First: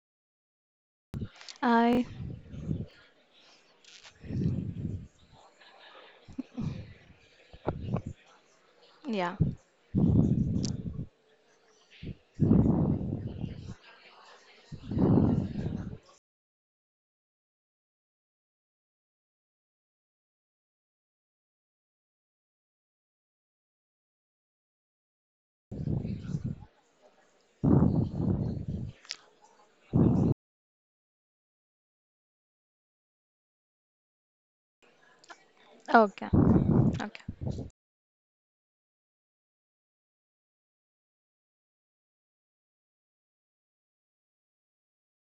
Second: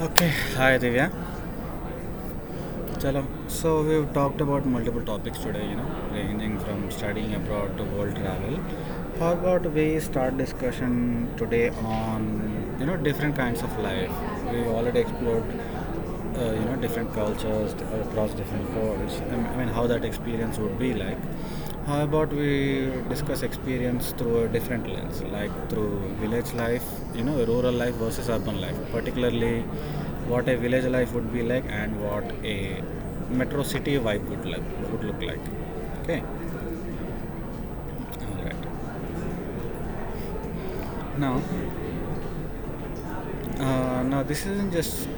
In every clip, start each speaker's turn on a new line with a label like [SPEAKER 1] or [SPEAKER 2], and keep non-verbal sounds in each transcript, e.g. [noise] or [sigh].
[SPEAKER 1] Okay, hi Divya.
[SPEAKER 2] I
[SPEAKER 1] Chalo. So we've talked about multiple topics today, you know, ranging from studying abroad to world travel. How
[SPEAKER 2] yeah.
[SPEAKER 1] about we start discussion today on you know different kinds of life? We've already explored you know different cultures across different worlds. I mean, how that experience would be like. How about we discuss experience through a different lens, like through village life, you know, rural life versus urban life, particularly what a village life would be like and what a metro city vibe would look like. Okay,
[SPEAKER 2] Okay. Okay.
[SPEAKER 1] all right, now now this isn't just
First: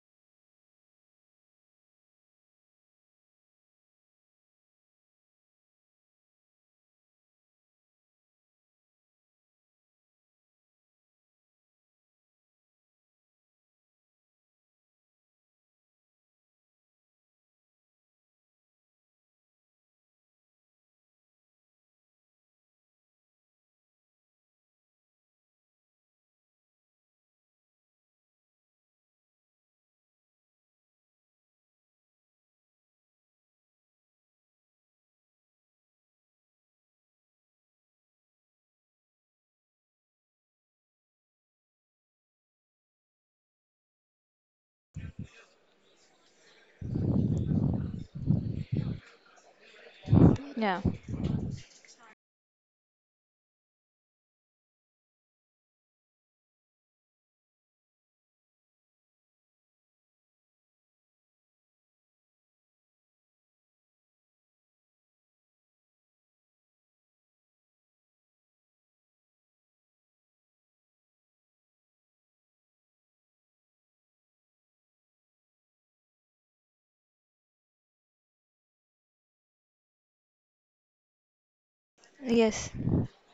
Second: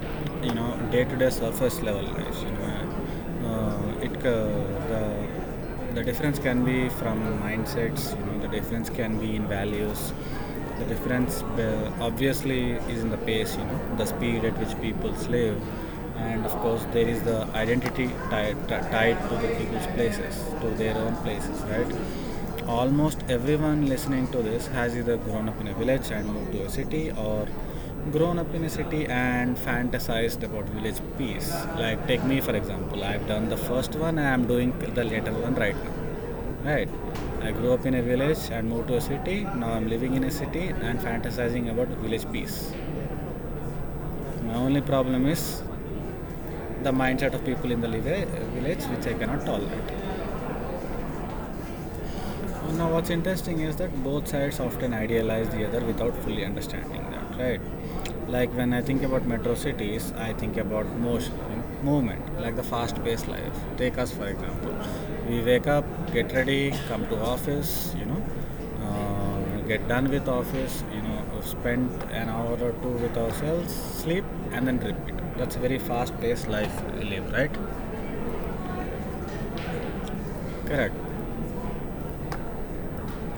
[SPEAKER 1] you know day-to-day surface level life you know it the the difference can be from mindsets, you know, the difference can be in values. The difference obviously is in the pace, you know, the speed at which people live, and of course there is the identity tied, tied to the people's places, to their own places, right? Almost everyone listening to this has either grown up in a village and moved to a city, or grown up in a city and fantasized about village peace. Like take me for example, I've done the first one and I'm doing the later one right now. Right. I grew up in a village and moved to a city. Now I'm living in a city and fantasizing about village peace. My only problem is the mindset of people in the village, which I cannot tolerate.
[SPEAKER 2] Yeah.
[SPEAKER 1] Now, what's interesting is that both sides often idealize the other without fully understanding that, right? Like when I think about metro cities, I think about motion, you know, movement, like the fast-paced life. Take us for example. We wake up, get ready, come to office, you know, get done with office, you know, spend an hour or two with ourselves, sleep, and then repeat. That's a very fast-paced life we live, right? Correct.
[SPEAKER 2] Yes.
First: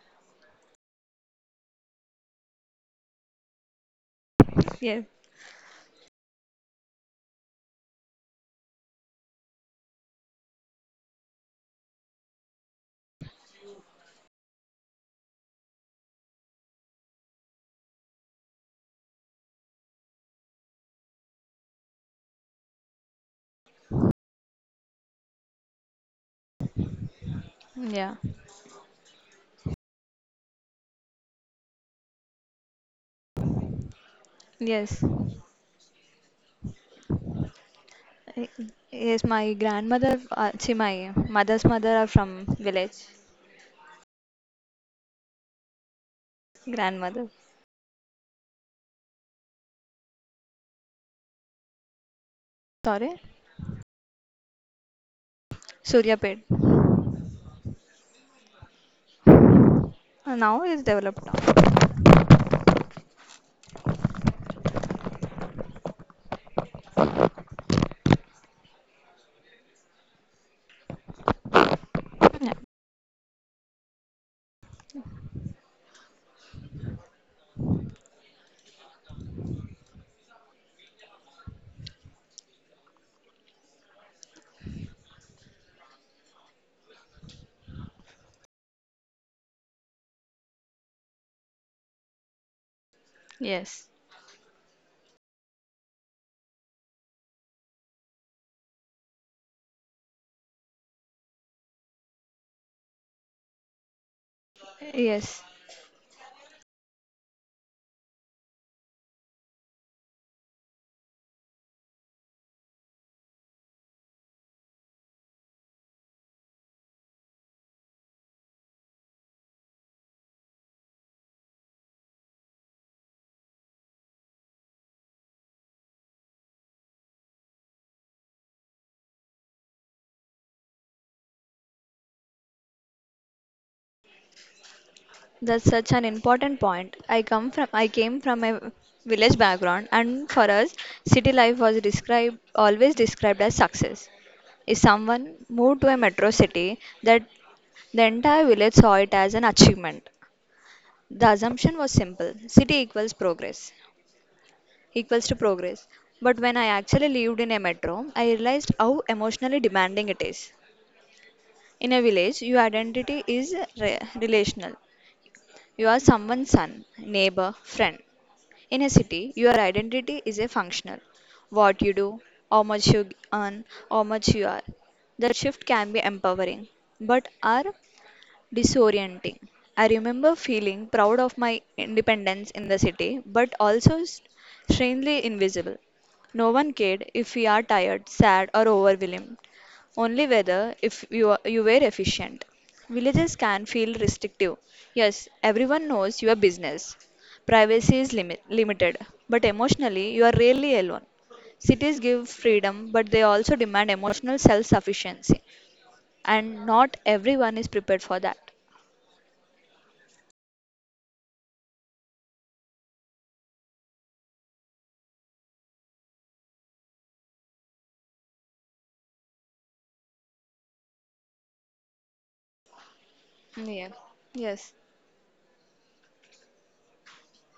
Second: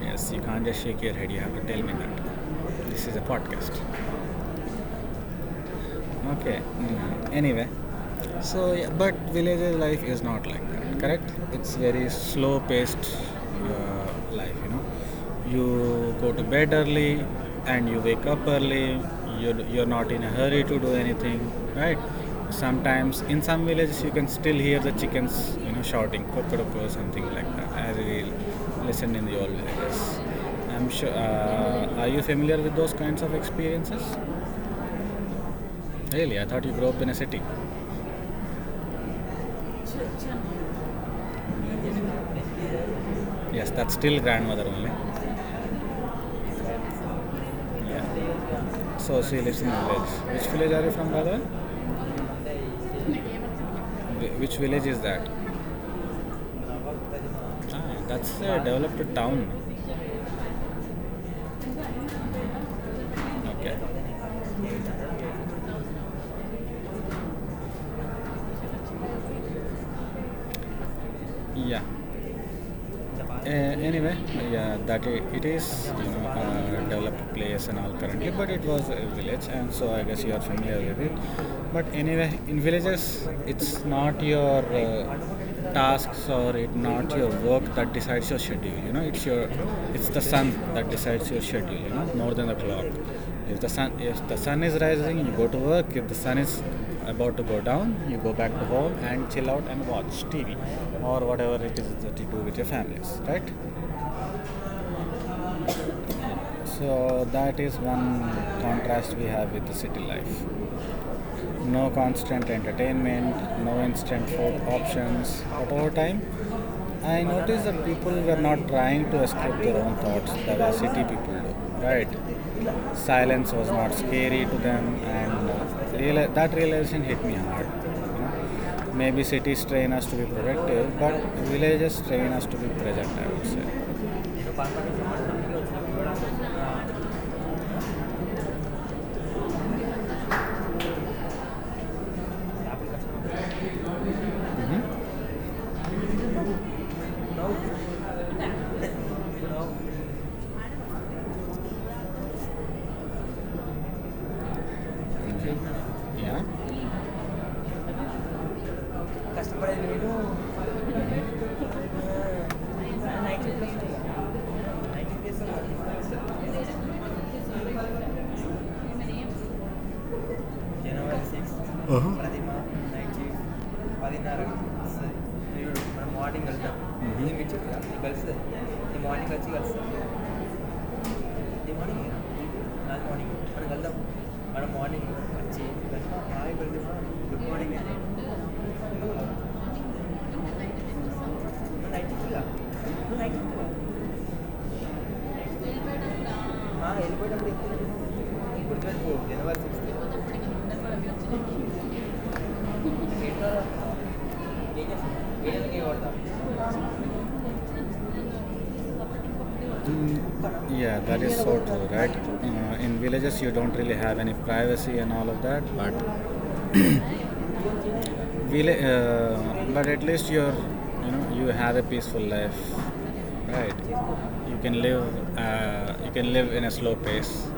[SPEAKER 1] Yes, you can't just shake your head. You have to tell me that. This is a podcast.
[SPEAKER 2] Yes.
[SPEAKER 1] Okay. Anyway, so, yeah, but village life is not like that, correct? It's very slow paced life, you know. You go to bed early and you wake up early, you're not in a hurry to do anything, right? Sometimes in some villages you can still hear the chickens, you know, shouting kokoroko or something like that, as
[SPEAKER 2] Yeah.
[SPEAKER 1] we listen in the old villages. I'm sure. Are you familiar with those kinds of experiences?
[SPEAKER 2] Yes.
[SPEAKER 1] Really, I thought you grew up in a city.
[SPEAKER 2] Y- Yes, my grandmother, see, my mother's mother are from village.
[SPEAKER 1] Yes, that's still grandmother only.
[SPEAKER 2] Grandmother.
[SPEAKER 1] Yeah. So she lives in a village. Which village are you from, brother?
[SPEAKER 2] Sorry.
[SPEAKER 1] Which village is that?
[SPEAKER 2] Suryapet.
[SPEAKER 1] Ah, that's a developed town.
[SPEAKER 2] Now it's developed now.
[SPEAKER 1] Okay. Yeah.
[SPEAKER 2] Yeah.
[SPEAKER 1] Anyway, yeah, that I it is you know a developed place and all currently, but it was a village, and so I guess you are familiar with it. But anyway, in villages, it's not your tasks or it not your work that decides your schedule. You know, it's the sun that decides your schedule. You know, more than the clock.
[SPEAKER 2] Yes.
[SPEAKER 1] If the sun is rising, you go to work. If the sun is about to go down, you go back to home and chill out and watch TV or whatever it is that you do with your families, right?
[SPEAKER 2] Yes.
[SPEAKER 1] So that is one contrast we have with the city life. No constant entertainment, no instant food options, but over time I noticed that people were not trying to escape their own thoughts the way city people do. Right. Silence was not scary to them, and that realization hit me hard, you know. Maybe cities train us to be productive, but villages train us to be present, I would say.
[SPEAKER 2] That's such an important point. I came from a village background, and for us city life was described always described as success. If
[SPEAKER 1] Mhm.
[SPEAKER 2] someone moved to a metro city, that The entire village saw it as an achievement. The assumption was simple: city equals progress, equals to progress. But
[SPEAKER 1] Yeah.
[SPEAKER 2] when I actually lived in a metro, I realized how emotionally
[SPEAKER 1] కష్టపడేది
[SPEAKER 2] demanding
[SPEAKER 1] నేను
[SPEAKER 2] it is. In a village, your identity is relational. You are someone's son, neighbor, friend. In a city, your identity is a functional.
[SPEAKER 1] జనవరి six
[SPEAKER 2] What you do,
[SPEAKER 1] Pratima
[SPEAKER 2] how much you
[SPEAKER 1] night shift
[SPEAKER 2] earn, how much you
[SPEAKER 1] పదిన్నరకు
[SPEAKER 2] are. That shift
[SPEAKER 1] ఏడు
[SPEAKER 2] can be
[SPEAKER 1] మనం morning
[SPEAKER 2] empowering,
[SPEAKER 1] వెళ్తాం ఇది
[SPEAKER 2] but
[SPEAKER 1] మీరు
[SPEAKER 2] are
[SPEAKER 1] చెప్తారా నేను కలుస్తుంది నేను మార్నింగ్
[SPEAKER 2] disorienting.
[SPEAKER 1] వచ్చి
[SPEAKER 2] I
[SPEAKER 1] కలుస్తాను
[SPEAKER 2] remember feeling proud of my
[SPEAKER 1] నీ మార్నింగ్ నాది
[SPEAKER 2] independence in the city,
[SPEAKER 1] morning
[SPEAKER 2] but
[SPEAKER 1] మనం కలుద్దాం
[SPEAKER 2] also
[SPEAKER 1] మనం మార్నింగ్
[SPEAKER 2] strangely
[SPEAKER 1] వచ్చి
[SPEAKER 2] invisible.
[SPEAKER 1] కలిసి
[SPEAKER 2] No
[SPEAKER 1] hi
[SPEAKER 2] one
[SPEAKER 1] Pratima
[SPEAKER 2] cared if
[SPEAKER 1] good
[SPEAKER 2] we are
[SPEAKER 1] morning
[SPEAKER 2] tired, sad, or
[SPEAKER 1] నువ్వు
[SPEAKER 2] overwhelmed, only whether if you, are, you were
[SPEAKER 1] night షిఫ్ట్గా
[SPEAKER 2] efficient.
[SPEAKER 1] నువ్వు
[SPEAKER 2] Villages
[SPEAKER 1] night
[SPEAKER 2] can
[SPEAKER 1] షిఫ్ట్గా
[SPEAKER 2] feel restrictive. Yes, everyone knows your
[SPEAKER 1] మా
[SPEAKER 2] business.
[SPEAKER 1] వెళ్ళిపోయేటప్పుడు చెప్తున్నాను
[SPEAKER 2] Privacy is limited,
[SPEAKER 1] గుర్తుపెట్టుకో
[SPEAKER 2] but
[SPEAKER 1] జనవరి sixth
[SPEAKER 2] emotionally, you are rarely alone. Cities give freedom, but they also demand emotional self
[SPEAKER 1] ఏం చేస్తాను
[SPEAKER 2] sufficiency,
[SPEAKER 1] ఏడకి కొడతాం.
[SPEAKER 2] and not everyone is prepared for that.
[SPEAKER 1] Mm, yeah, that is so true, right? In villages, you don't really have any privacy and all of that, but villa- uh, but at least you're, you know, you have a peaceful life, right?
[SPEAKER 2] Yeah. Yes.
[SPEAKER 1] You can live in a slow pace,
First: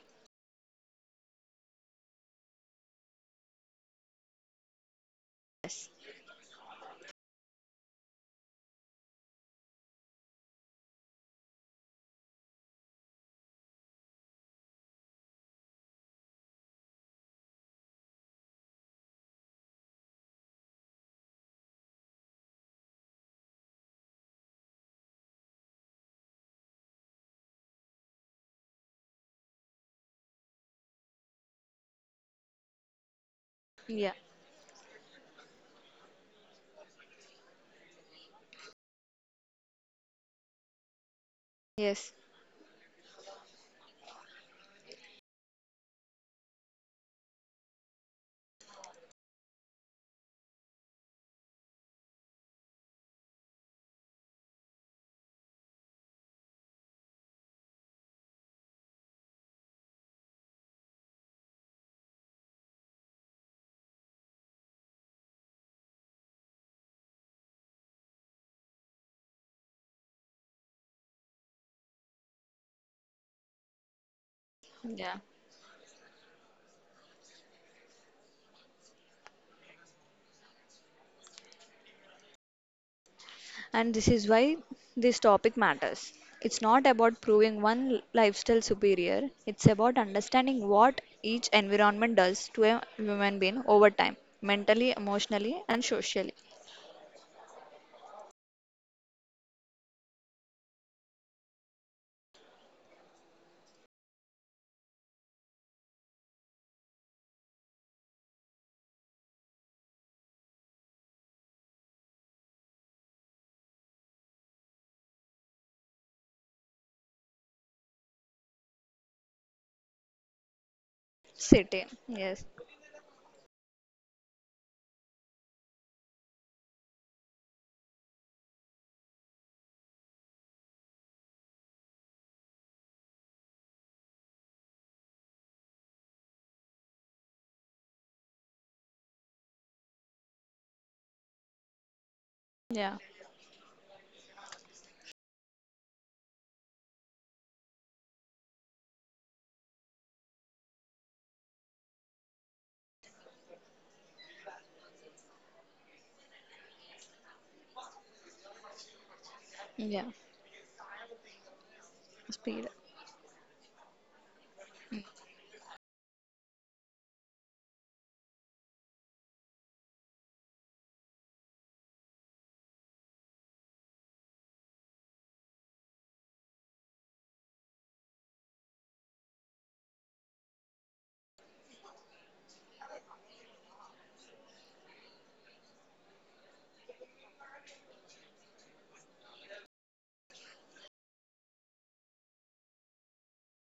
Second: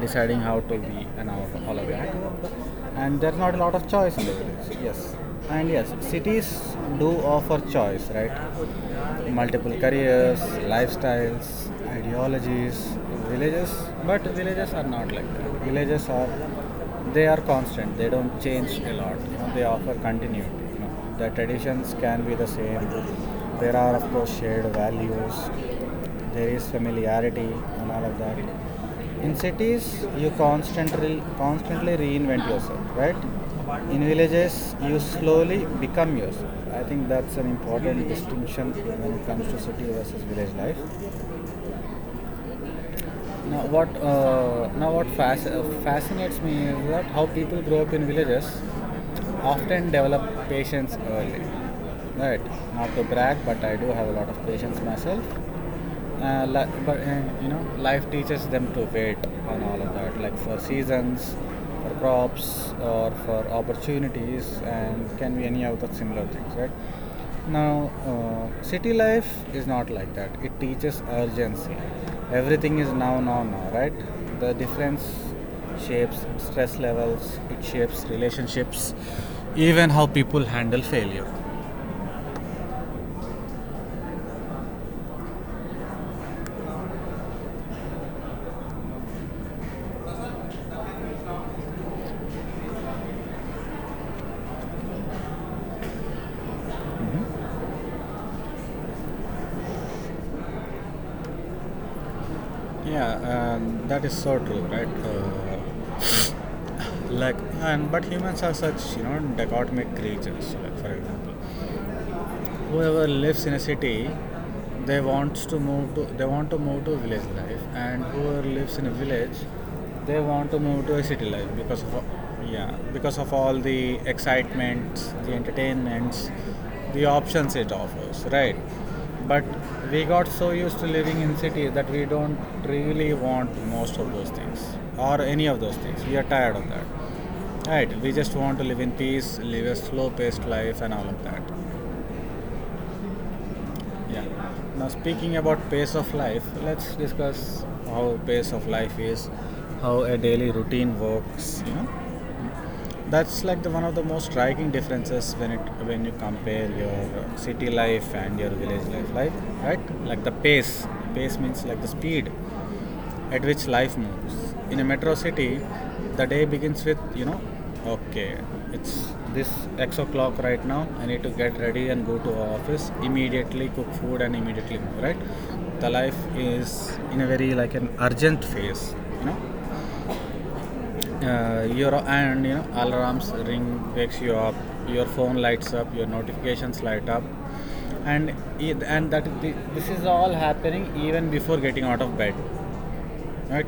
[SPEAKER 1] deciding how to be and all of that. And there's not a lot of choice in the village. Yes, and
[SPEAKER 2] Yes.
[SPEAKER 1] yes, cities do offer choice, right? Multiple careers, lifestyles, ideologies. Villages, but villages are not like that. Villages are They are constant. They don't change a lot. You know, they offer continuity. You know, the traditions can be the same. There are of course shared values, there is familiarity and all of that. In cities, you constantly constantly reinvent yourself, right? In
[SPEAKER 2] Yeah.
[SPEAKER 1] villages, you slowly become yourself. I think that's an important distinction when it comes to city versus village life.
[SPEAKER 2] Yes.
[SPEAKER 1] Now what fascinates me is that how people grow up in villages often develop patience early. Right, not to brag, but I do have a lot of patience myself. Li- but You know, life teaches them to wait on all of that, like for seasons, for crops or for opportunities and can be any other similar things, right? Now city life is not like that, it teaches urgency. Everything is now, now, now, right? The difference
[SPEAKER 2] Yeah.
[SPEAKER 1] shapes stress levels, it shapes relationships, even how people handle failure.
[SPEAKER 2] And this is why this topic matters. It's not about proving one lifestyle superior, it's about understanding what each environment does to a human being over time, mentally, emotionally, and socially.
[SPEAKER 1] Yeah, that is so true, right? [coughs] [laughs] Like and but humans are such you know dichotomic creatures. Like for example, whoever lives in a city, they want to move to village life, and whoever lives in a village they want to move to a city life
[SPEAKER 2] Sit in.
[SPEAKER 1] because of,
[SPEAKER 2] Yes.
[SPEAKER 1] yeah, because of all the excitements, the entertainments, the options it offers, right? But we got so used to living in city that we don't really want most of those things or any of those things, we are tired of that, right? We just want to live in peace, live a slow paced life and all of that.
[SPEAKER 2] Yeah.
[SPEAKER 1] Yeah. Now speaking about pace of life, let's discuss how pace of life is, how a daily routine works. You know, that's like the one of the most striking differences when it when you compare your city life and your life, right?
[SPEAKER 2] Yeah.
[SPEAKER 1] Like the pace. Pace means like the speed
[SPEAKER 2] Speed.
[SPEAKER 1] at which life moves. In a metro city, the day begins with, you know, okay, it's this X o'clock right now, I need to get ready and go to office, immediately cook food and immediately move, right? The life is in a very like an urgent phase, you know. You know alarms ring wakes you up, your phone lights up, your notifications light up, and and that this is all happening even before getting out of bed. Right.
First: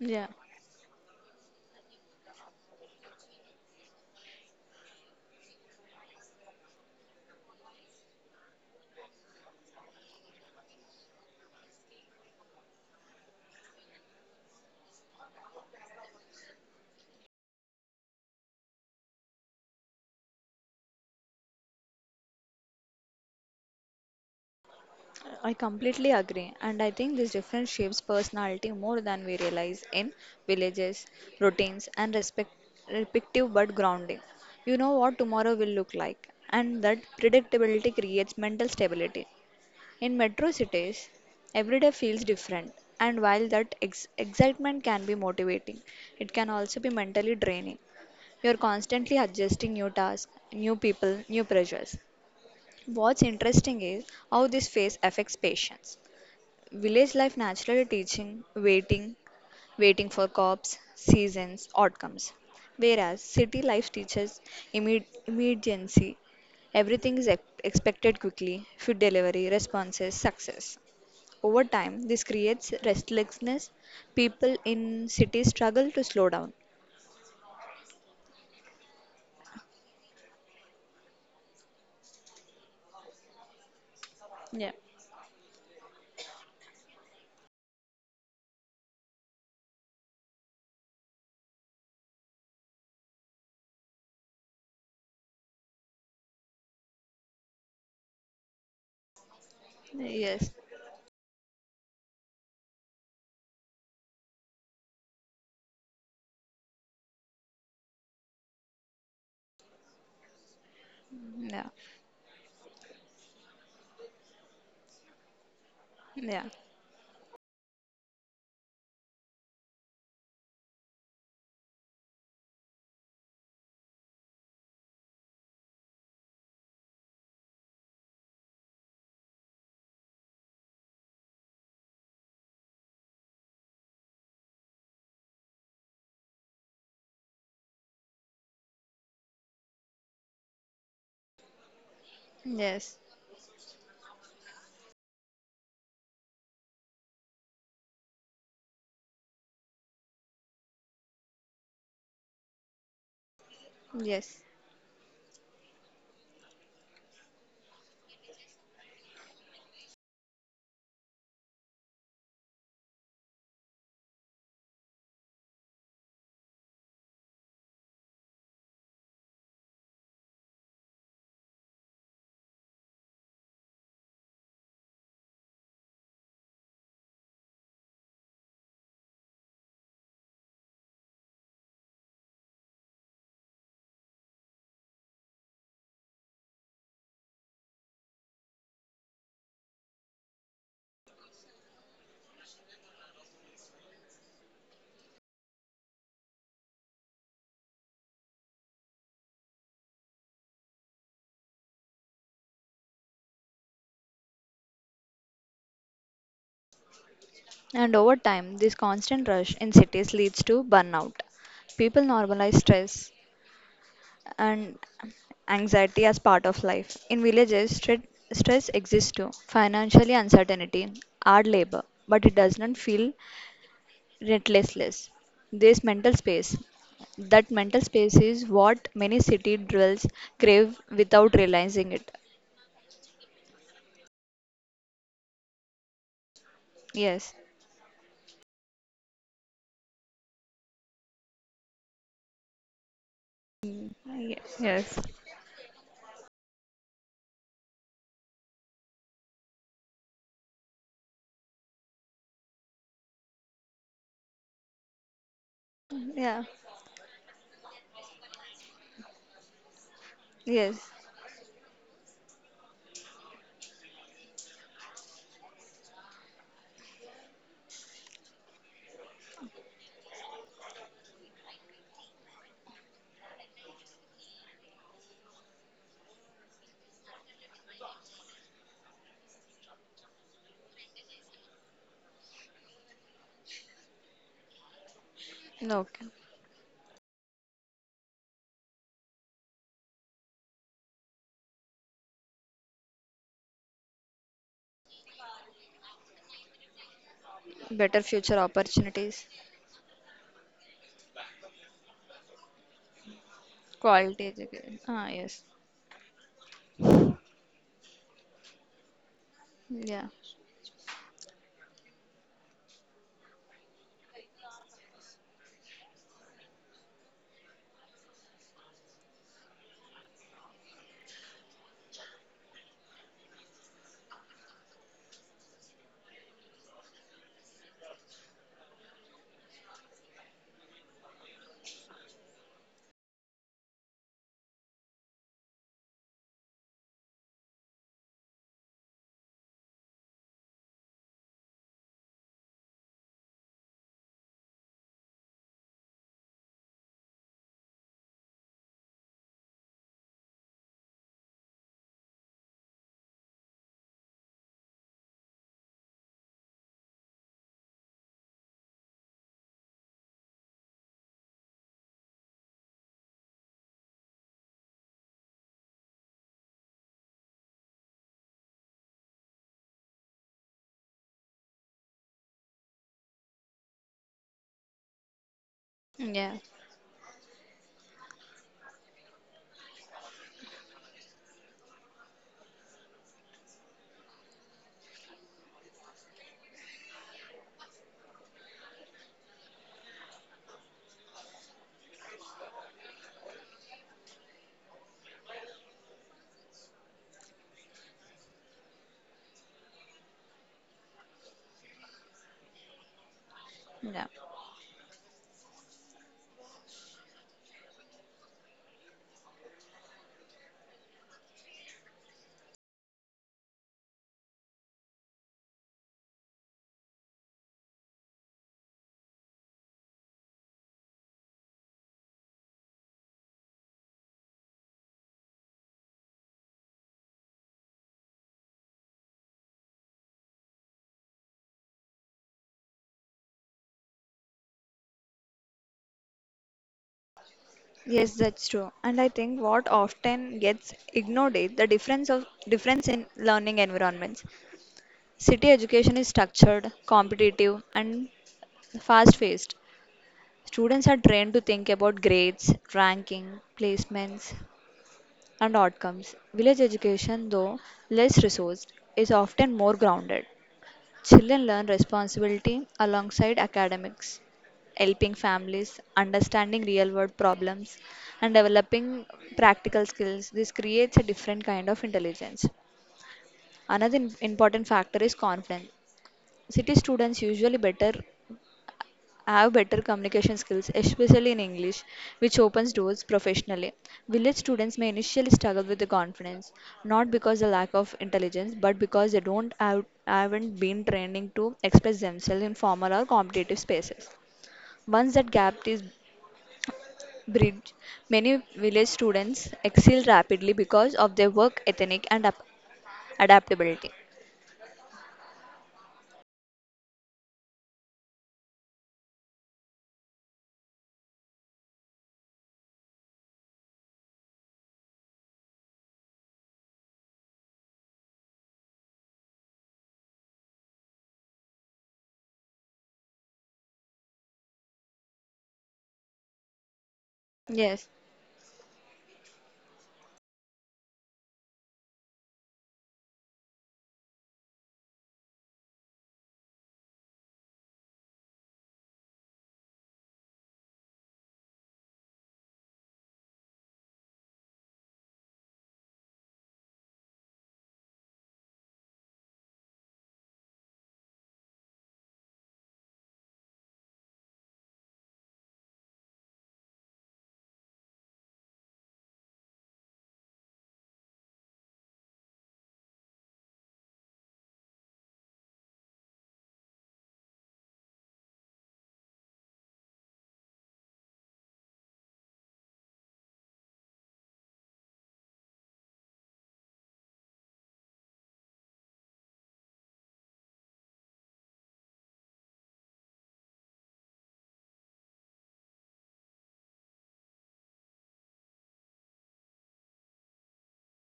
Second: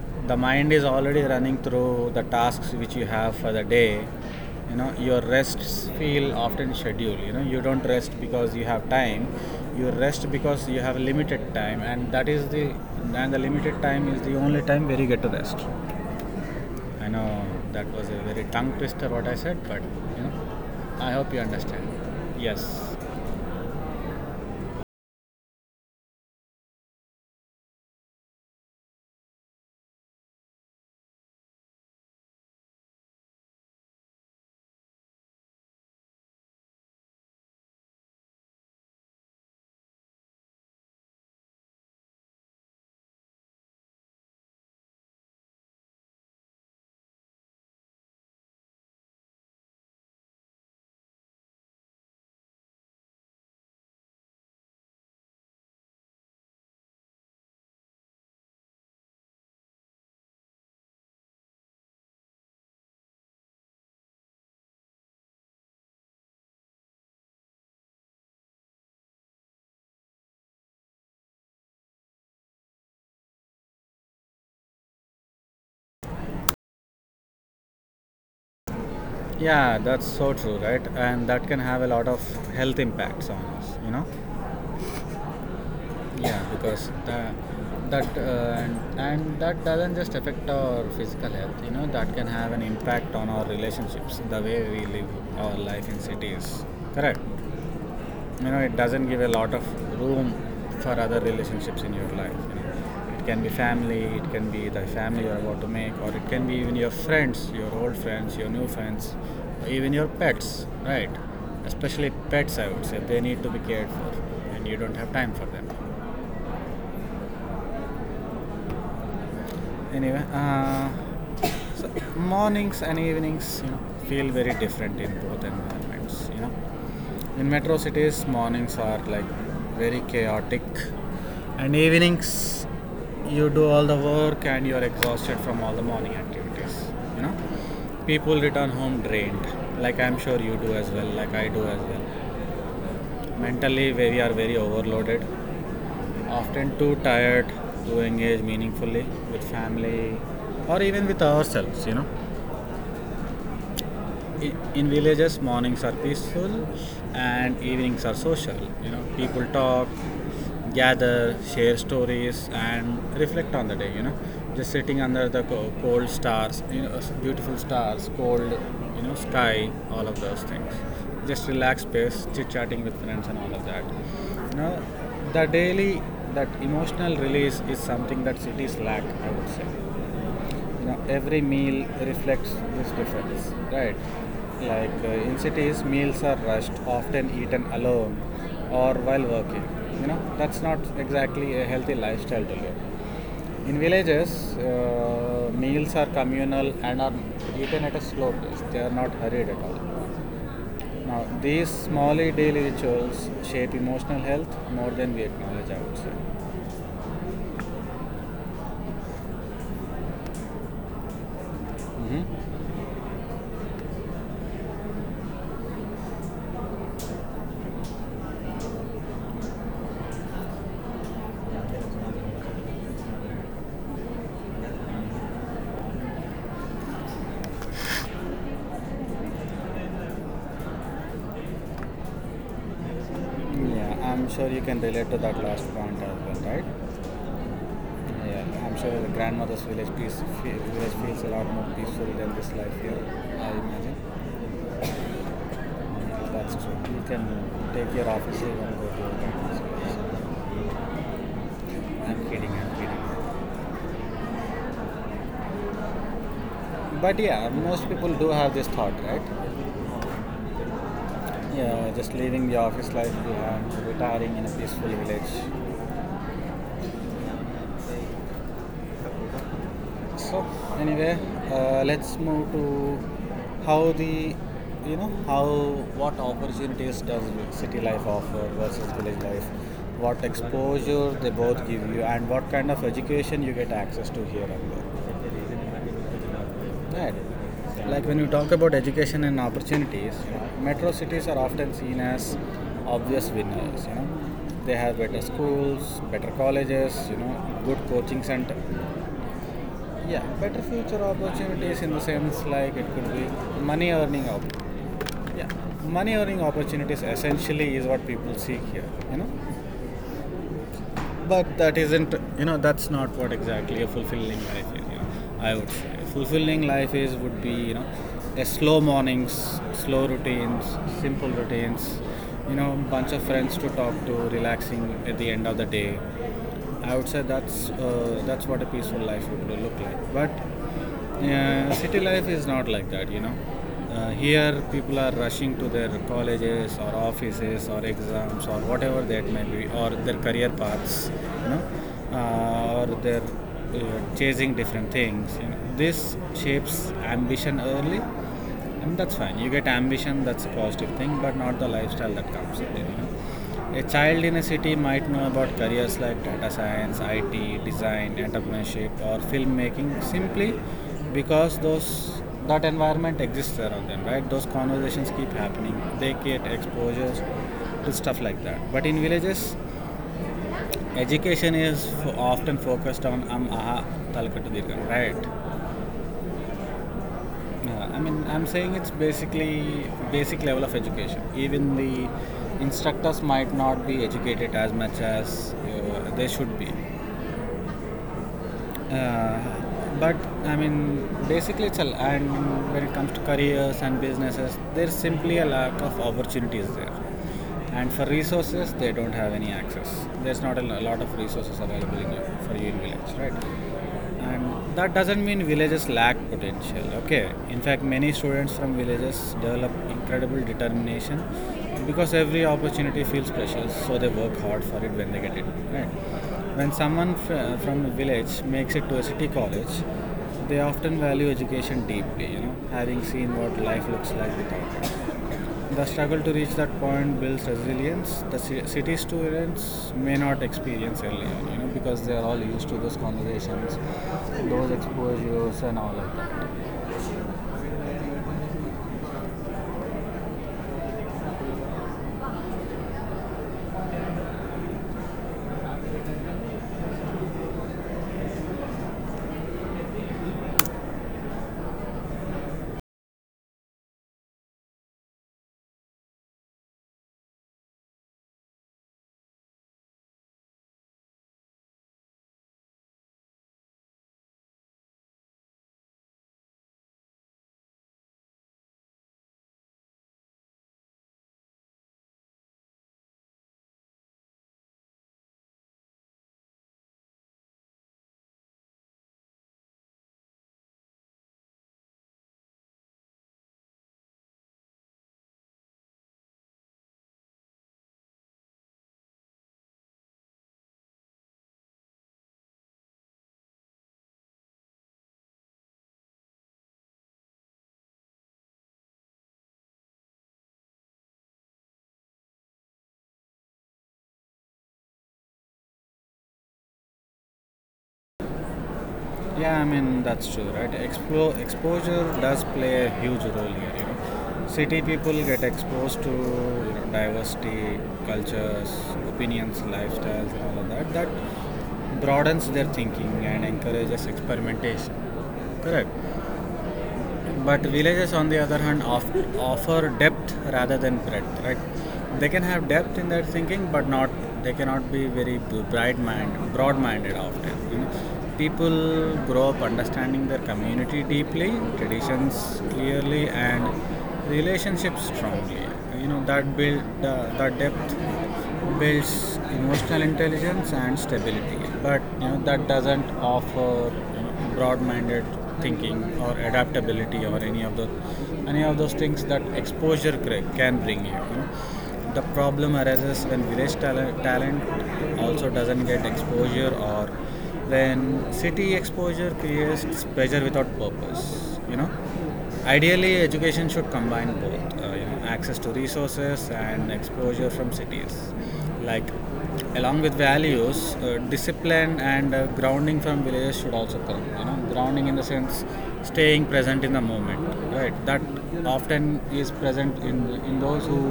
[SPEAKER 2] Yeah.
[SPEAKER 1] The mind is already running through the tasks which you have for the day. You know, your rests feel often scheduled. You know, you don't rest because you have time. You rest because you have limited time, and that is the and the limited time is the only time where you get to rest. I know that was a very tongue twister what I said, but you know, I hope you understand. Yes.
[SPEAKER 2] I completely agree, and I think this difference shapes personality more than we realize in villages, routines, and respective but grounding. You know what tomorrow will look like, and that predictability creates mental stability. In metro cities, every day feels different, and while that excitement can be motivating, it can also be mentally draining. You're constantly adjusting new tasks, new people, new pressures. What's interesting is how this phase affects patients. Village life naturally teaching waiting, waiting for crops, seasons, outcomes. Whereas city life teaches immediacy. Everything is expected quickly, food delivery, responses, success. Over time, this creates restlessness. People in cities struggle to slow down.
[SPEAKER 1] Yeah, that's so true, right? And that can have a lot of health impacts on us, you know.
[SPEAKER 2] Yeah.
[SPEAKER 1] Yeah, because that that and that doesn't just affect our physical health. You know, that can have an impact on our relationships, the way we live our life in cities. Correct. You know, it doesn't give a lot of room
[SPEAKER 2] Yes.
[SPEAKER 1] for other relationships in your life. You know, it can be family, it can be the family you're about to make, or it can be even your friends, your old friends, your new friends, or even your pets. Right.
[SPEAKER 2] Yeah.
[SPEAKER 1] Especially pets, I would say, they need to be cared for, and you don't have time for them.
[SPEAKER 2] Yeah.
[SPEAKER 1] Anyway, so mornings and evenings, you know, feel very different in both environments. You know, in metro cities, mornings are like very chaotic, and evenings, you do all the work and you are exhausted from all the morning activities. You know, people return home drained, like I'm sure you do as well, like I do as well.
[SPEAKER 2] Yes.
[SPEAKER 1] Mentally, we are very overloaded, often too tired to engage meaningfully with family or even with ourselves, you know.
[SPEAKER 2] Yes.
[SPEAKER 1] In villages, mornings are peaceful and evenings are social. You know, people talk, gather, share stories, and reflect on the day. You know, just sitting under the cold stars, you know, beautiful stars, cold, you know, sky, all of those things. Just relaxed space, chit chatting with friends, and all of that. You know, the daily That emotional release is something that cities lack. I would say, every meal reflects this difference, right? Like, in cities, meals are rushed, often eaten alone or while working. That's not exactly a healthy lifestyle to live. In villages, meals are communal and are eaten at a slow pace. They are not hurried at all. Now, these small daily rituals shape emotional health more than we acknowledge, I would say.
[SPEAKER 2] And over time, this constant rush in cities leads to burnout. People normalize
[SPEAKER 1] Hmm.
[SPEAKER 2] stress, and anxiety as part of life. In villages, stress exists too, financially uncertainty, hard labor, but it does not feel relentless. This mental space, that mental space is what many city dwellers crave without realizing it.
[SPEAKER 1] Yeah, I'm sure you can relate to that last point as well, right?
[SPEAKER 2] Yes.
[SPEAKER 1] Yeah, I'm sure the grandmother's village feels a lot more peaceful than this life here. I imagine.
[SPEAKER 2] Ye- Yes,
[SPEAKER 1] And that's true. You can take your office leave and go to your grandmother's village. I'm kidding, I'm kidding.
[SPEAKER 2] yeah,
[SPEAKER 1] But yeah, most people do have this thought, right?
[SPEAKER 2] yes,
[SPEAKER 1] Yeah, just leaving the office life behind, retiring in a peaceful village. So anyway, let's move to how the you know how what opportunities does city life offer versus village life. What exposure they both give you, and what kind of education you get access to here and there,
[SPEAKER 2] no, okay.
[SPEAKER 1] right? Like, when you talk about education and opportunities, metro cities are often seen as obvious winners. They have better schools, better colleges, good
[SPEAKER 2] Better
[SPEAKER 1] coaching
[SPEAKER 2] future
[SPEAKER 1] center.
[SPEAKER 2] opportunities.
[SPEAKER 1] Yeah, better future opportunities, in the sense like it could be money earning
[SPEAKER 2] Quality education. Ah, yes,
[SPEAKER 1] yeah, money earning opportunities essentially is what people seek here.
[SPEAKER 2] yeah,
[SPEAKER 1] But that isn't, you know, that's not what exactly a fulfilling life is. I would say a fulfilling life is would be, a slow mornings, slow routines, simple routines, bunch of friends to talk to, relaxing at the end of the day. I would say that's what a peaceful life would look like. But yeah, city life is not like that. Here, people are rushing to their colleges or offices or exams or whatever that may be, or their career paths, you know, or they're chasing different things. This shapes ambition early, and that's fine. You get ambition, that's a positive thing, but not the lifestyle that comes with it. A child in a city might know about careers like data science, IT, design, entrepreneurship, or filmmaking simply because those that environment exists around them, right? Those conversations keep happening. They get exposures to stuff like that. But in villages, education is often focused on am aha talakattu dirgan, right?
[SPEAKER 2] yeah,
[SPEAKER 1] Yeah, I mean, I'm saying it's basic level of education. Even the instructors might not be educated as much as they should be. Uh, but I mean, basically, and when it comes to careers and businesses, there's simply a lack of opportunities there. And for resources, they don't have any access. There's not a lot of resources available in for you in village, right?
[SPEAKER 2] yeah.
[SPEAKER 1] And that doesn't mean villages lack potential. Okay, in fact, many students from villages develop incredible determination because every opportunity feels precious, so they work hard for it when they get it. Right? When someone from a village makes it to a city college, they often value education deeply, having seen what life looks like without it. The struggle to reach that point builds resilience. The city students may not experience early on, because they are all used to those conversations, those exposures, and all of that.
[SPEAKER 2] Yes, that's true. And I think what often gets ignored is the difference in learning environments. City education is structured, competitive, and fast-paced. Students are trained to think about grades, ranking, placements, and outcomes. Village education, though less resourced, is often more grounded. Children learn responsibility alongside academics, helping families understanding real world problems and developing practical skills. This creates a different kind of intelligence. Another important factor is confidence. City students usually better have better communication skills, especially in English, which opens doors professionally. Village students may initially struggle with the confidence, not because of lack of intelligence, but because they don't have, haven't been training to express themselves in formal or competitive spaces. Once that gap is bridged, many village students excel rapidly because of their work ethic and adaptability.
[SPEAKER 1] Yeah, I mean that's true, right? Exposure does play a huge role here. You know, city people get exposed to, diversity, cultures, opinions, lifestyles, and all of that. That broadens their thinking and encourages experimentation. Correct. But
[SPEAKER 2] Yes,
[SPEAKER 1] villages, on the other hand, offer depth rather than breadth, right? They can have depth in their thinking, but not they cannot be very bright-minded, broad-minded often, you know? People grow up understanding their community deeply, traditions clearly, and relationships strongly. You know that depth builds emotional intelligence and stability, but you know that doesn't offer, broad-minded thinking or adaptability or any of those things that exposure can bring you, you know. The problem arises when village talent also doesn't get exposure, or when city exposure creates pressure without purpose. You know, ideally education should combine both, access to resources and exposure from cities. Like, along with values, discipline and grounding from villages should also come. Grounding in the sense staying present in the moment, right? That often is present in those who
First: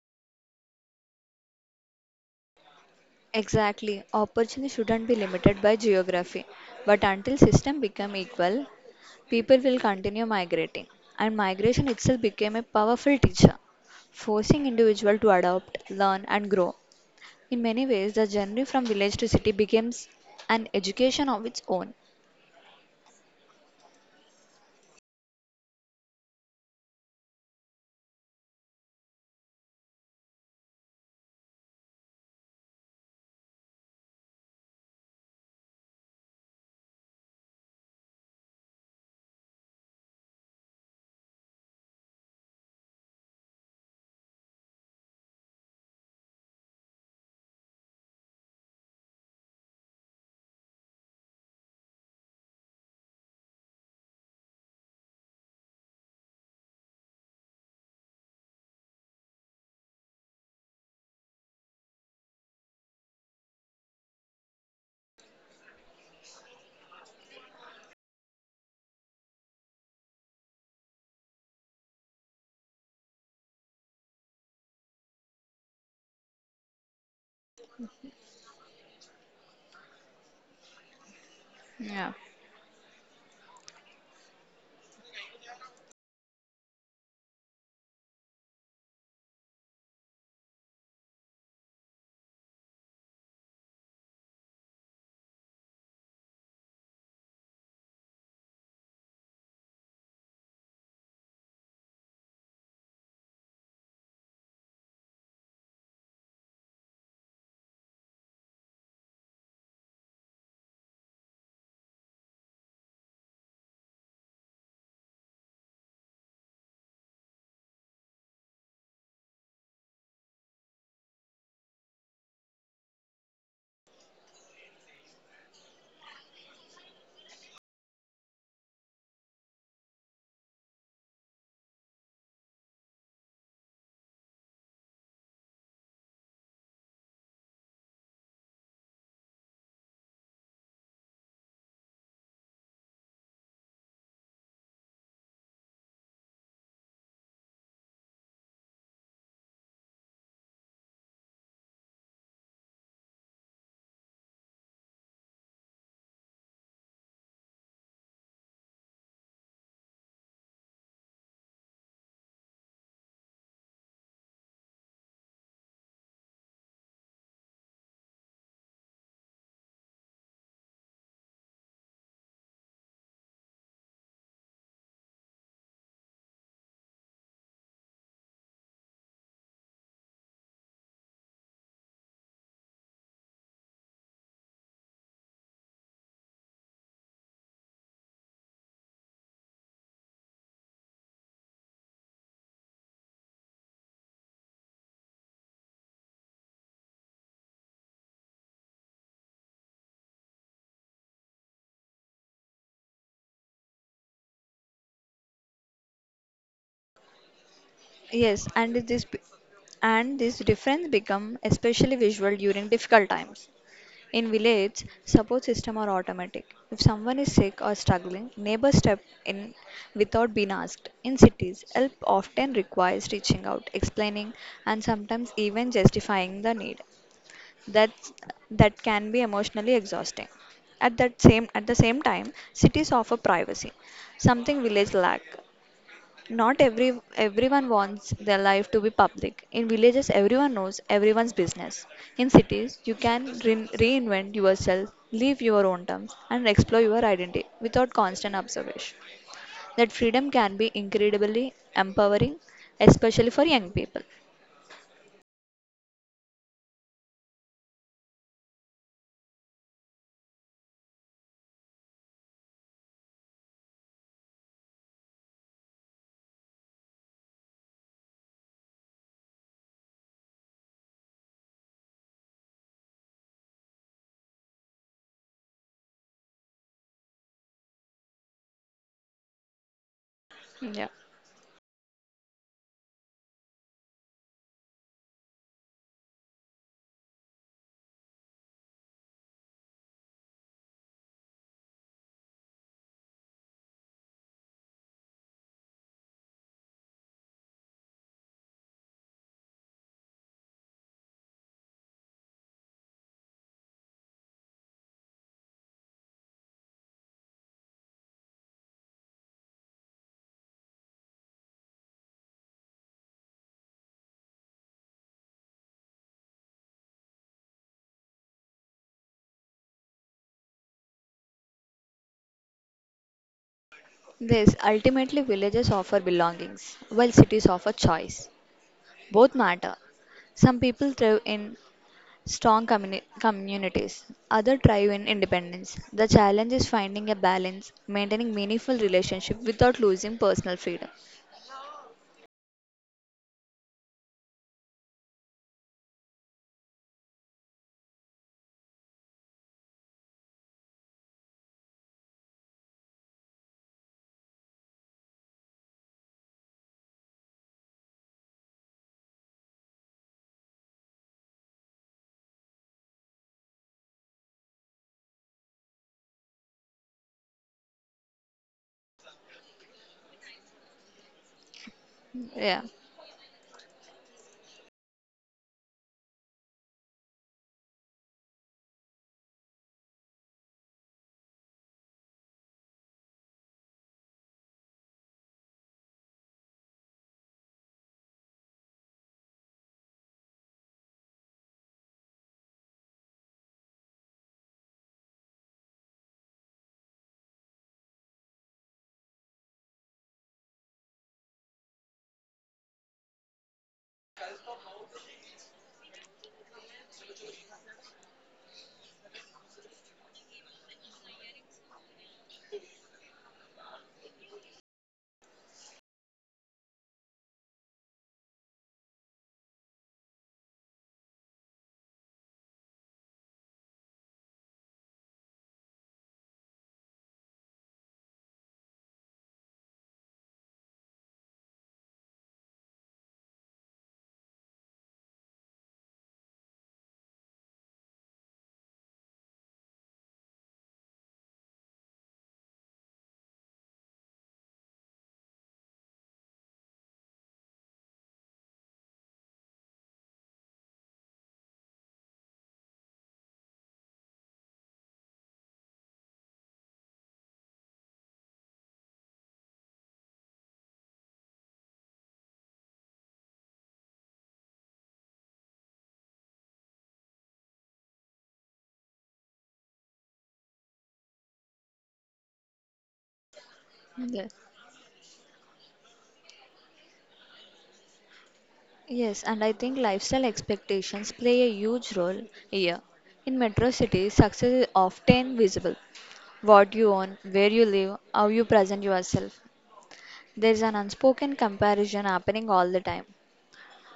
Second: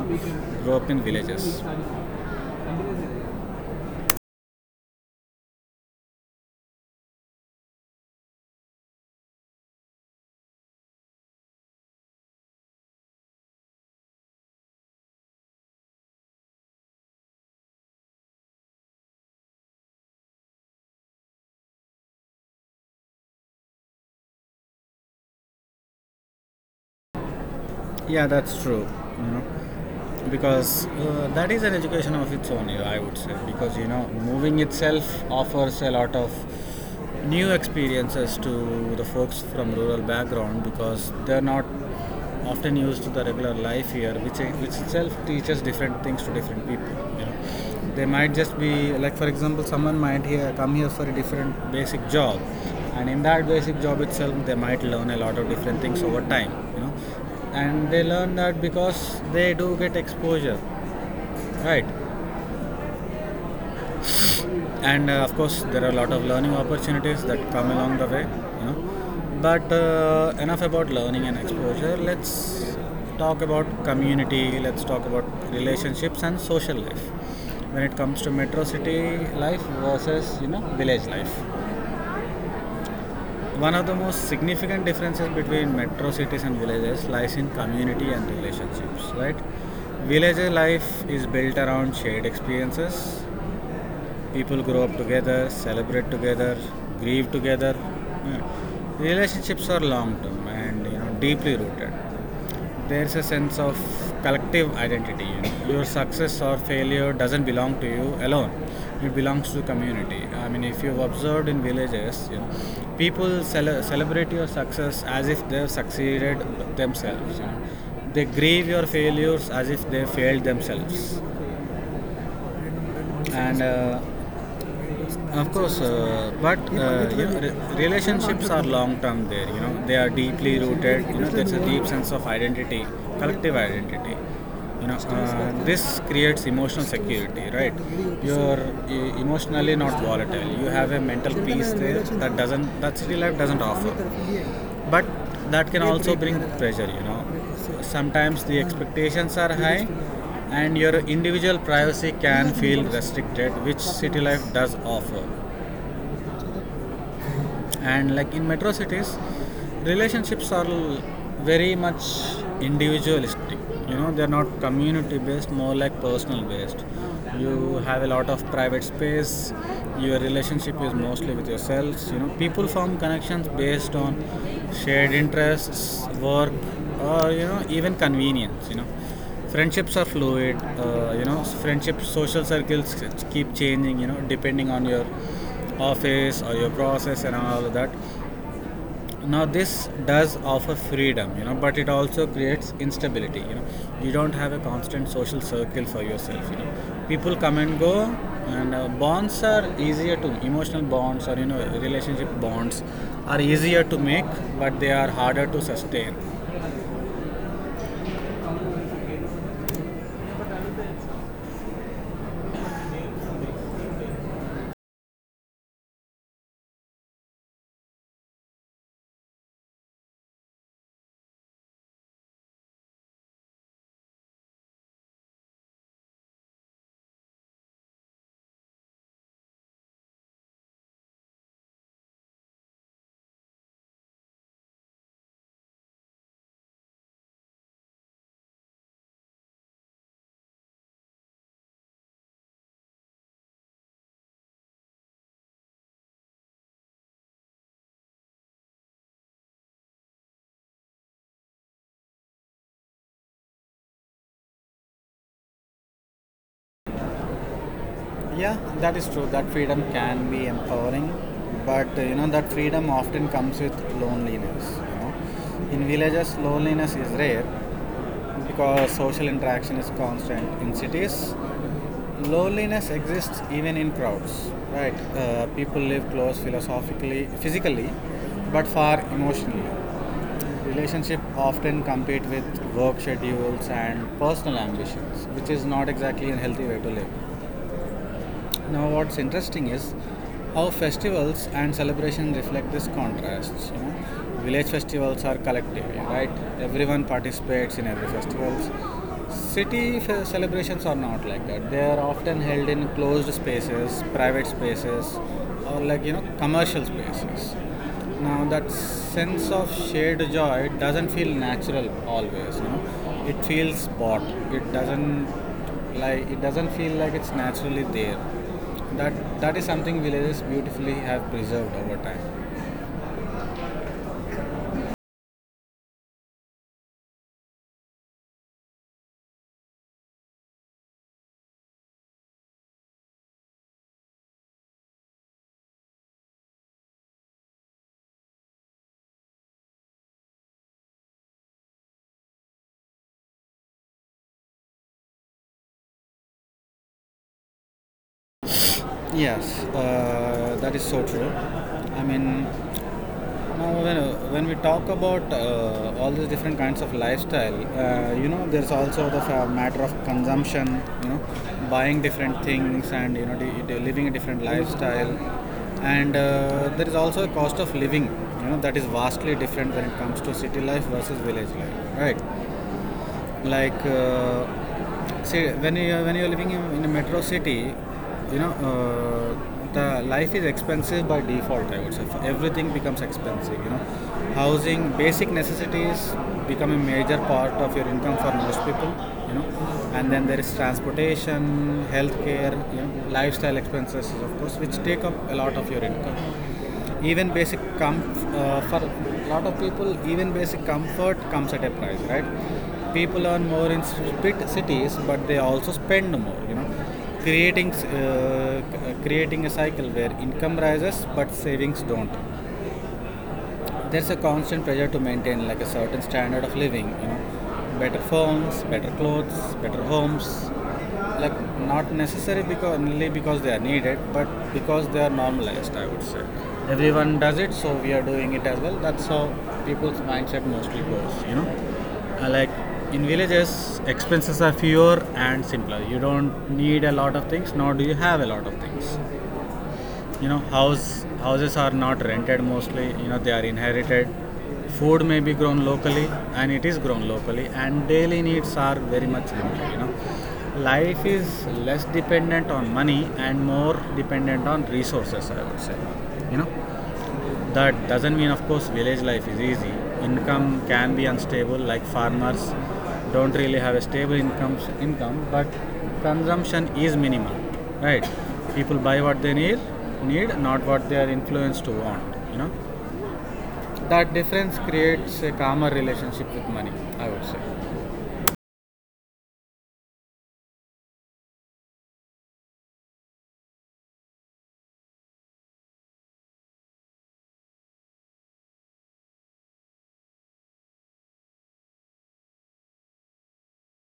[SPEAKER 1] grow up in villages.
[SPEAKER 2] exactly. Opportunity shouldn't be limited by geography, but until system become equal, people will continue migrating, and migration itself became a powerful teacher, forcing individuals to adopt, learn, and grow. In many ways, the journey from village to city becomes an education of its own.
[SPEAKER 1] Yeah, that's true. You know, because that is an education of its own. Yeah, I would say, because moving itself offers a lot of new experiences to the folks from rural background because they're not often used to the regular life here, which itself teaches different things to different people. You know, they might just be, like for example, someone might here come here for a different basic job, and in that basic job itself they might learn a lot of different things over time. And they learn that because they do get exposure, right? And of course there are a lot of learning opportunities that come along the way. But enough about learning and exposure. Let's talk about community. Let's talk about relationships and social life when it comes to metro city life versus village life.
[SPEAKER 2] Yeah.
[SPEAKER 1] One of the most significant differences between metro cities and villages lies in community and relationships, right? Village life is built around shared experiences. People grow up together, celebrate together, grieve together. Yeah. Relationships are long term, and deeply rooted. There's a sense of collective identity. You know. Your success or failure doesn't belong to you alone. It belongs to the community. I mean, if you've observed in villages, people celebrate your success as if they've succeeded themselves. They grieve your failures as if they failed themselves. And of course, but relationships are long term there. They are deeply rooted. There's a deep sense of identity, collective identity. This creates emotional security, right? You're emotionally not volatile. You have a mental peace there that city life doesn't offer. But that can also bring pressure. Sometimes the expectations are high, and your individual privacy can feel restricted, which city life does offer. And like in metro cities, relationships are very much individualistic. They're not community based, more like personal based. You have a lot of private space. Your relationship is mostly with yourselves. People form connections based on shared interests, work, or even convenience. Friendships are fluid. Friendship social circles keep changing, depending on your office or your process and all of that. Now this does offer freedom, but it also creates instability. You don't have a constant social circle for yourself. People come and go, and bonds are easier to emotional bonds, or relationship bonds, are easier to make, but they are harder to sustain.
[SPEAKER 2] Yes, and this difference become especially visual during difficult times. In village, support system are automatic. If someone is sick or struggling, neighbors step in without being asked. In cities, help often requires reaching out, explaining, and sometimes even justifying the need. That's, that can be emotionally exhausting. At the same time, cities offer privacy, something village lack. Not everyone wants their life to be public. In villages, everyone knows everyone's business. In cities, you can reinvent yourself, live your own terms, and explore your identity without constant observation. That freedom can be incredibly empowering, especially for young people.
[SPEAKER 1] Yeah, that is true. That freedom can be empowering, but that freedom often comes with loneliness. In villages, loneliness is rare, because social interaction is constant. In cities, loneliness exists even in crowds, right? People live close philosophically, physically, but far emotionally.
[SPEAKER 2] Yeah.
[SPEAKER 1] Relationship often compete with work schedules and personal ambitions, which is not exactly a healthy way to live. Now, what's interesting is how festivals and celebration reflect this contrast. You know, village festivals are collective, right? Everyone participates in every festivals. City celebrations are not like that. They are often held in closed spaces, private spaces, or like commercial spaces. Now that sense of shared joy doesn't feel natural always. It feels bought. It doesn't Like, it doesn't feel like it's naturally there. That that is something villages beautifully have preserved over time.
[SPEAKER 2] This ultimately villages offer belongings, while cities offer choice. Both matter. Some people thrive in strong communities. Other thrive in independence. The challenge is finding a balance, maintaining meaningful relationship without losing personal freedom.
[SPEAKER 1] Yes, that is so true. I mean, now, when we talk about all these different kinds of lifestyle, there's also the matter of consumption, buying different things, and, living a different lifestyle. And there is also a cost of living, that is vastly different when it comes to city life versus village life, right?
[SPEAKER 2] Yeah.
[SPEAKER 1] Like, see when you're living in a metro city, the life is expensive by default, I would say. Everything becomes expensive, housing, basic necessities become a major part of your income for most people. You know and then there is transportation, healthcare, lifestyle expenses of course, which take up a lot of your income. Even basic for a lot of people, even basic comfort comes at a price, right? People earn more in spit cities, but they also spend more, creating creating a cycle where income rises but savings don't. There's a constant pressure to maintain like a certain standard of living, better phones, better clothes, better homes, like not necessary because, only because they are needed, but because they are normalized, I would say. Everyone does it, so we are doing it as well. That's how people's mindset mostly goes. Like in villages, expenses are fewer and simpler. You don't need a lot of things, nor do you have a lot of things. Houses are not rented mostly, they are inherited. Food may be grown locally, and it is grown locally, and daily needs are very much limited. Life is less dependent on money and more dependent on resources, I would say you know that doesn't mean, of course, village life is easy. Income can be unstable. Like, farmers don't really have a stable income, but consumption is minimal, right? People buy what they need not what they are influenced to want. You know, that
[SPEAKER 2] Yeah.
[SPEAKER 1] difference creates a calmer relationship with money, I would say.
[SPEAKER 2] Yes, and I think lifestyle expectations play a huge role here. In metro cities, success is often visible. What you own, where you live, how you present yourself. There is an unspoken comparison happening all the time.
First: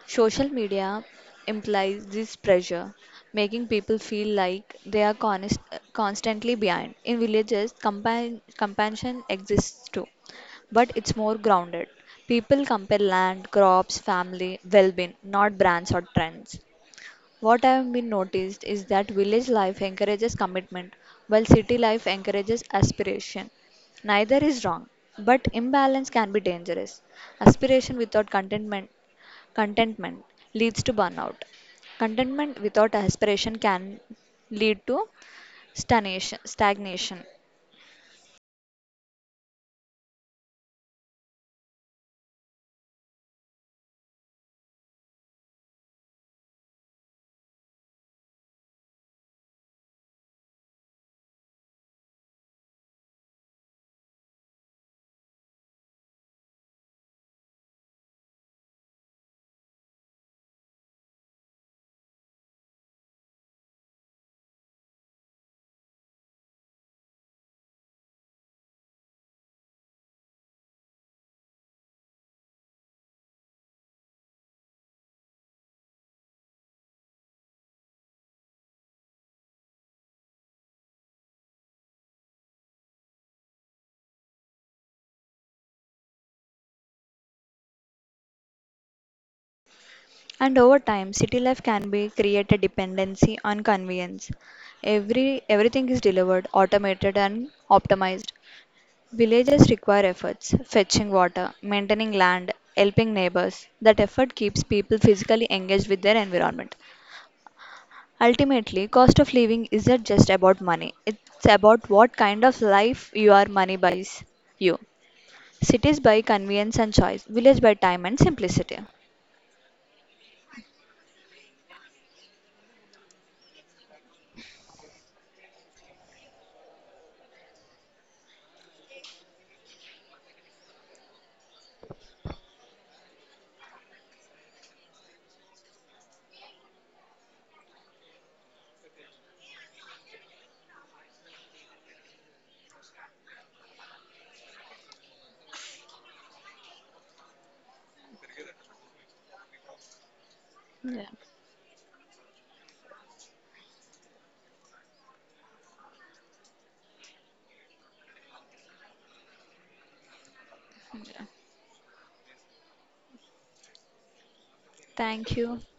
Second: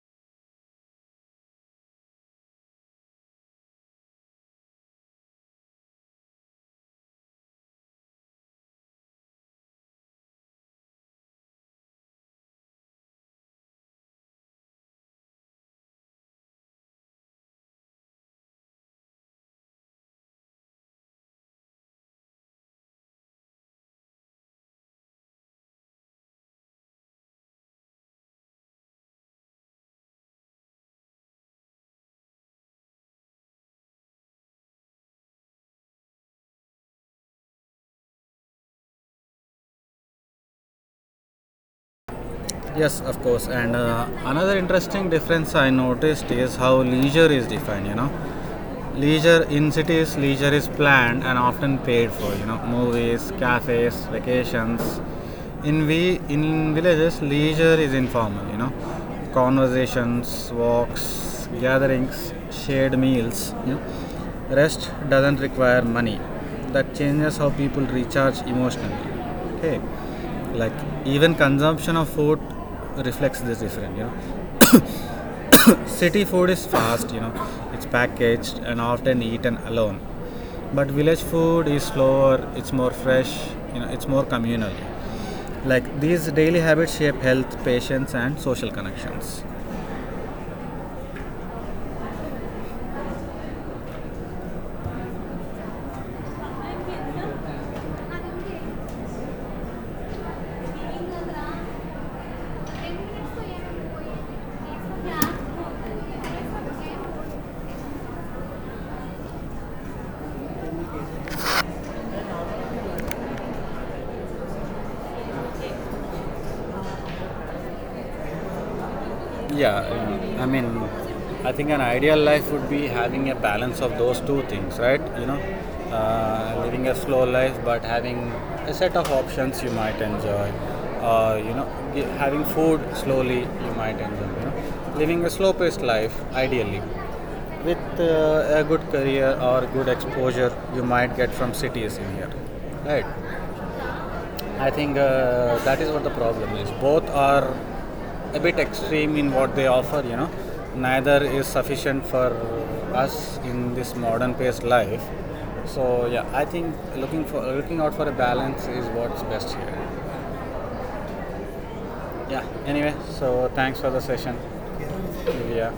[SPEAKER 2] Social media implies this pressure, making people feel like they are constantly behind. In villages, compassion exists too, but it's more grounded. People compare land, crops, family, well being, not brands or trends. What I have been noticed is that village life encourages commitment, while city life encourages aspiration. Neither is wrong, but imbalance can be dangerous. Aspiration without contentment Contentment leads to burnout. Contentment without aspiration can lead to stagnation.
[SPEAKER 1] Yes, of course. And another interesting difference I noticed is how leisure is defined. Leisure in cities, leisure is planned and often paid for, movies, cafes, vacations. In we in villages, leisure is informal, conversations, walks, gatherings, shared meals. Rest doesn't require money. That changes how people recharge emotionally. Okay, like, even consumption of food reflects this different. City food is fast, it's packaged and often eaten alone. But village food is slower, it's more fresh, it's more communal. Like these daily habits shape health, patience, and social connections.
[SPEAKER 2] And over time, city life can be create a dependency on convenience. Everything is delivered, automated and optimized. Villages require efforts, fetching water, maintaining land, helping neighbors. That effort keeps people physically engaged with their environment. Ultimately, cost of living isn't just about money. It's about what kind of life your money buys you. Cities by convenience and choice, village by time and simplicity.
[SPEAKER 1] Yeah, I mean, I think an ideal life would be having a balance of those two things, right? Living a slow life but having a set of options you might enjoy, uh, you know having food slowly you might enjoy, living a slow paced life ideally, with a good career or good exposure you might get from cities in here, right? I think that is what the problem is. Both are a bit extreme in what they offer, you know.
[SPEAKER 2] Yeah.
[SPEAKER 1] Neither is sufficient for us in this modern paced life. So yeah, I think looking out for a balance is what's best here.
[SPEAKER 2] Yeah.
[SPEAKER 1] Yeah. Anyway, so thanks for the session,
[SPEAKER 2] Thank you.
[SPEAKER 1] Divya.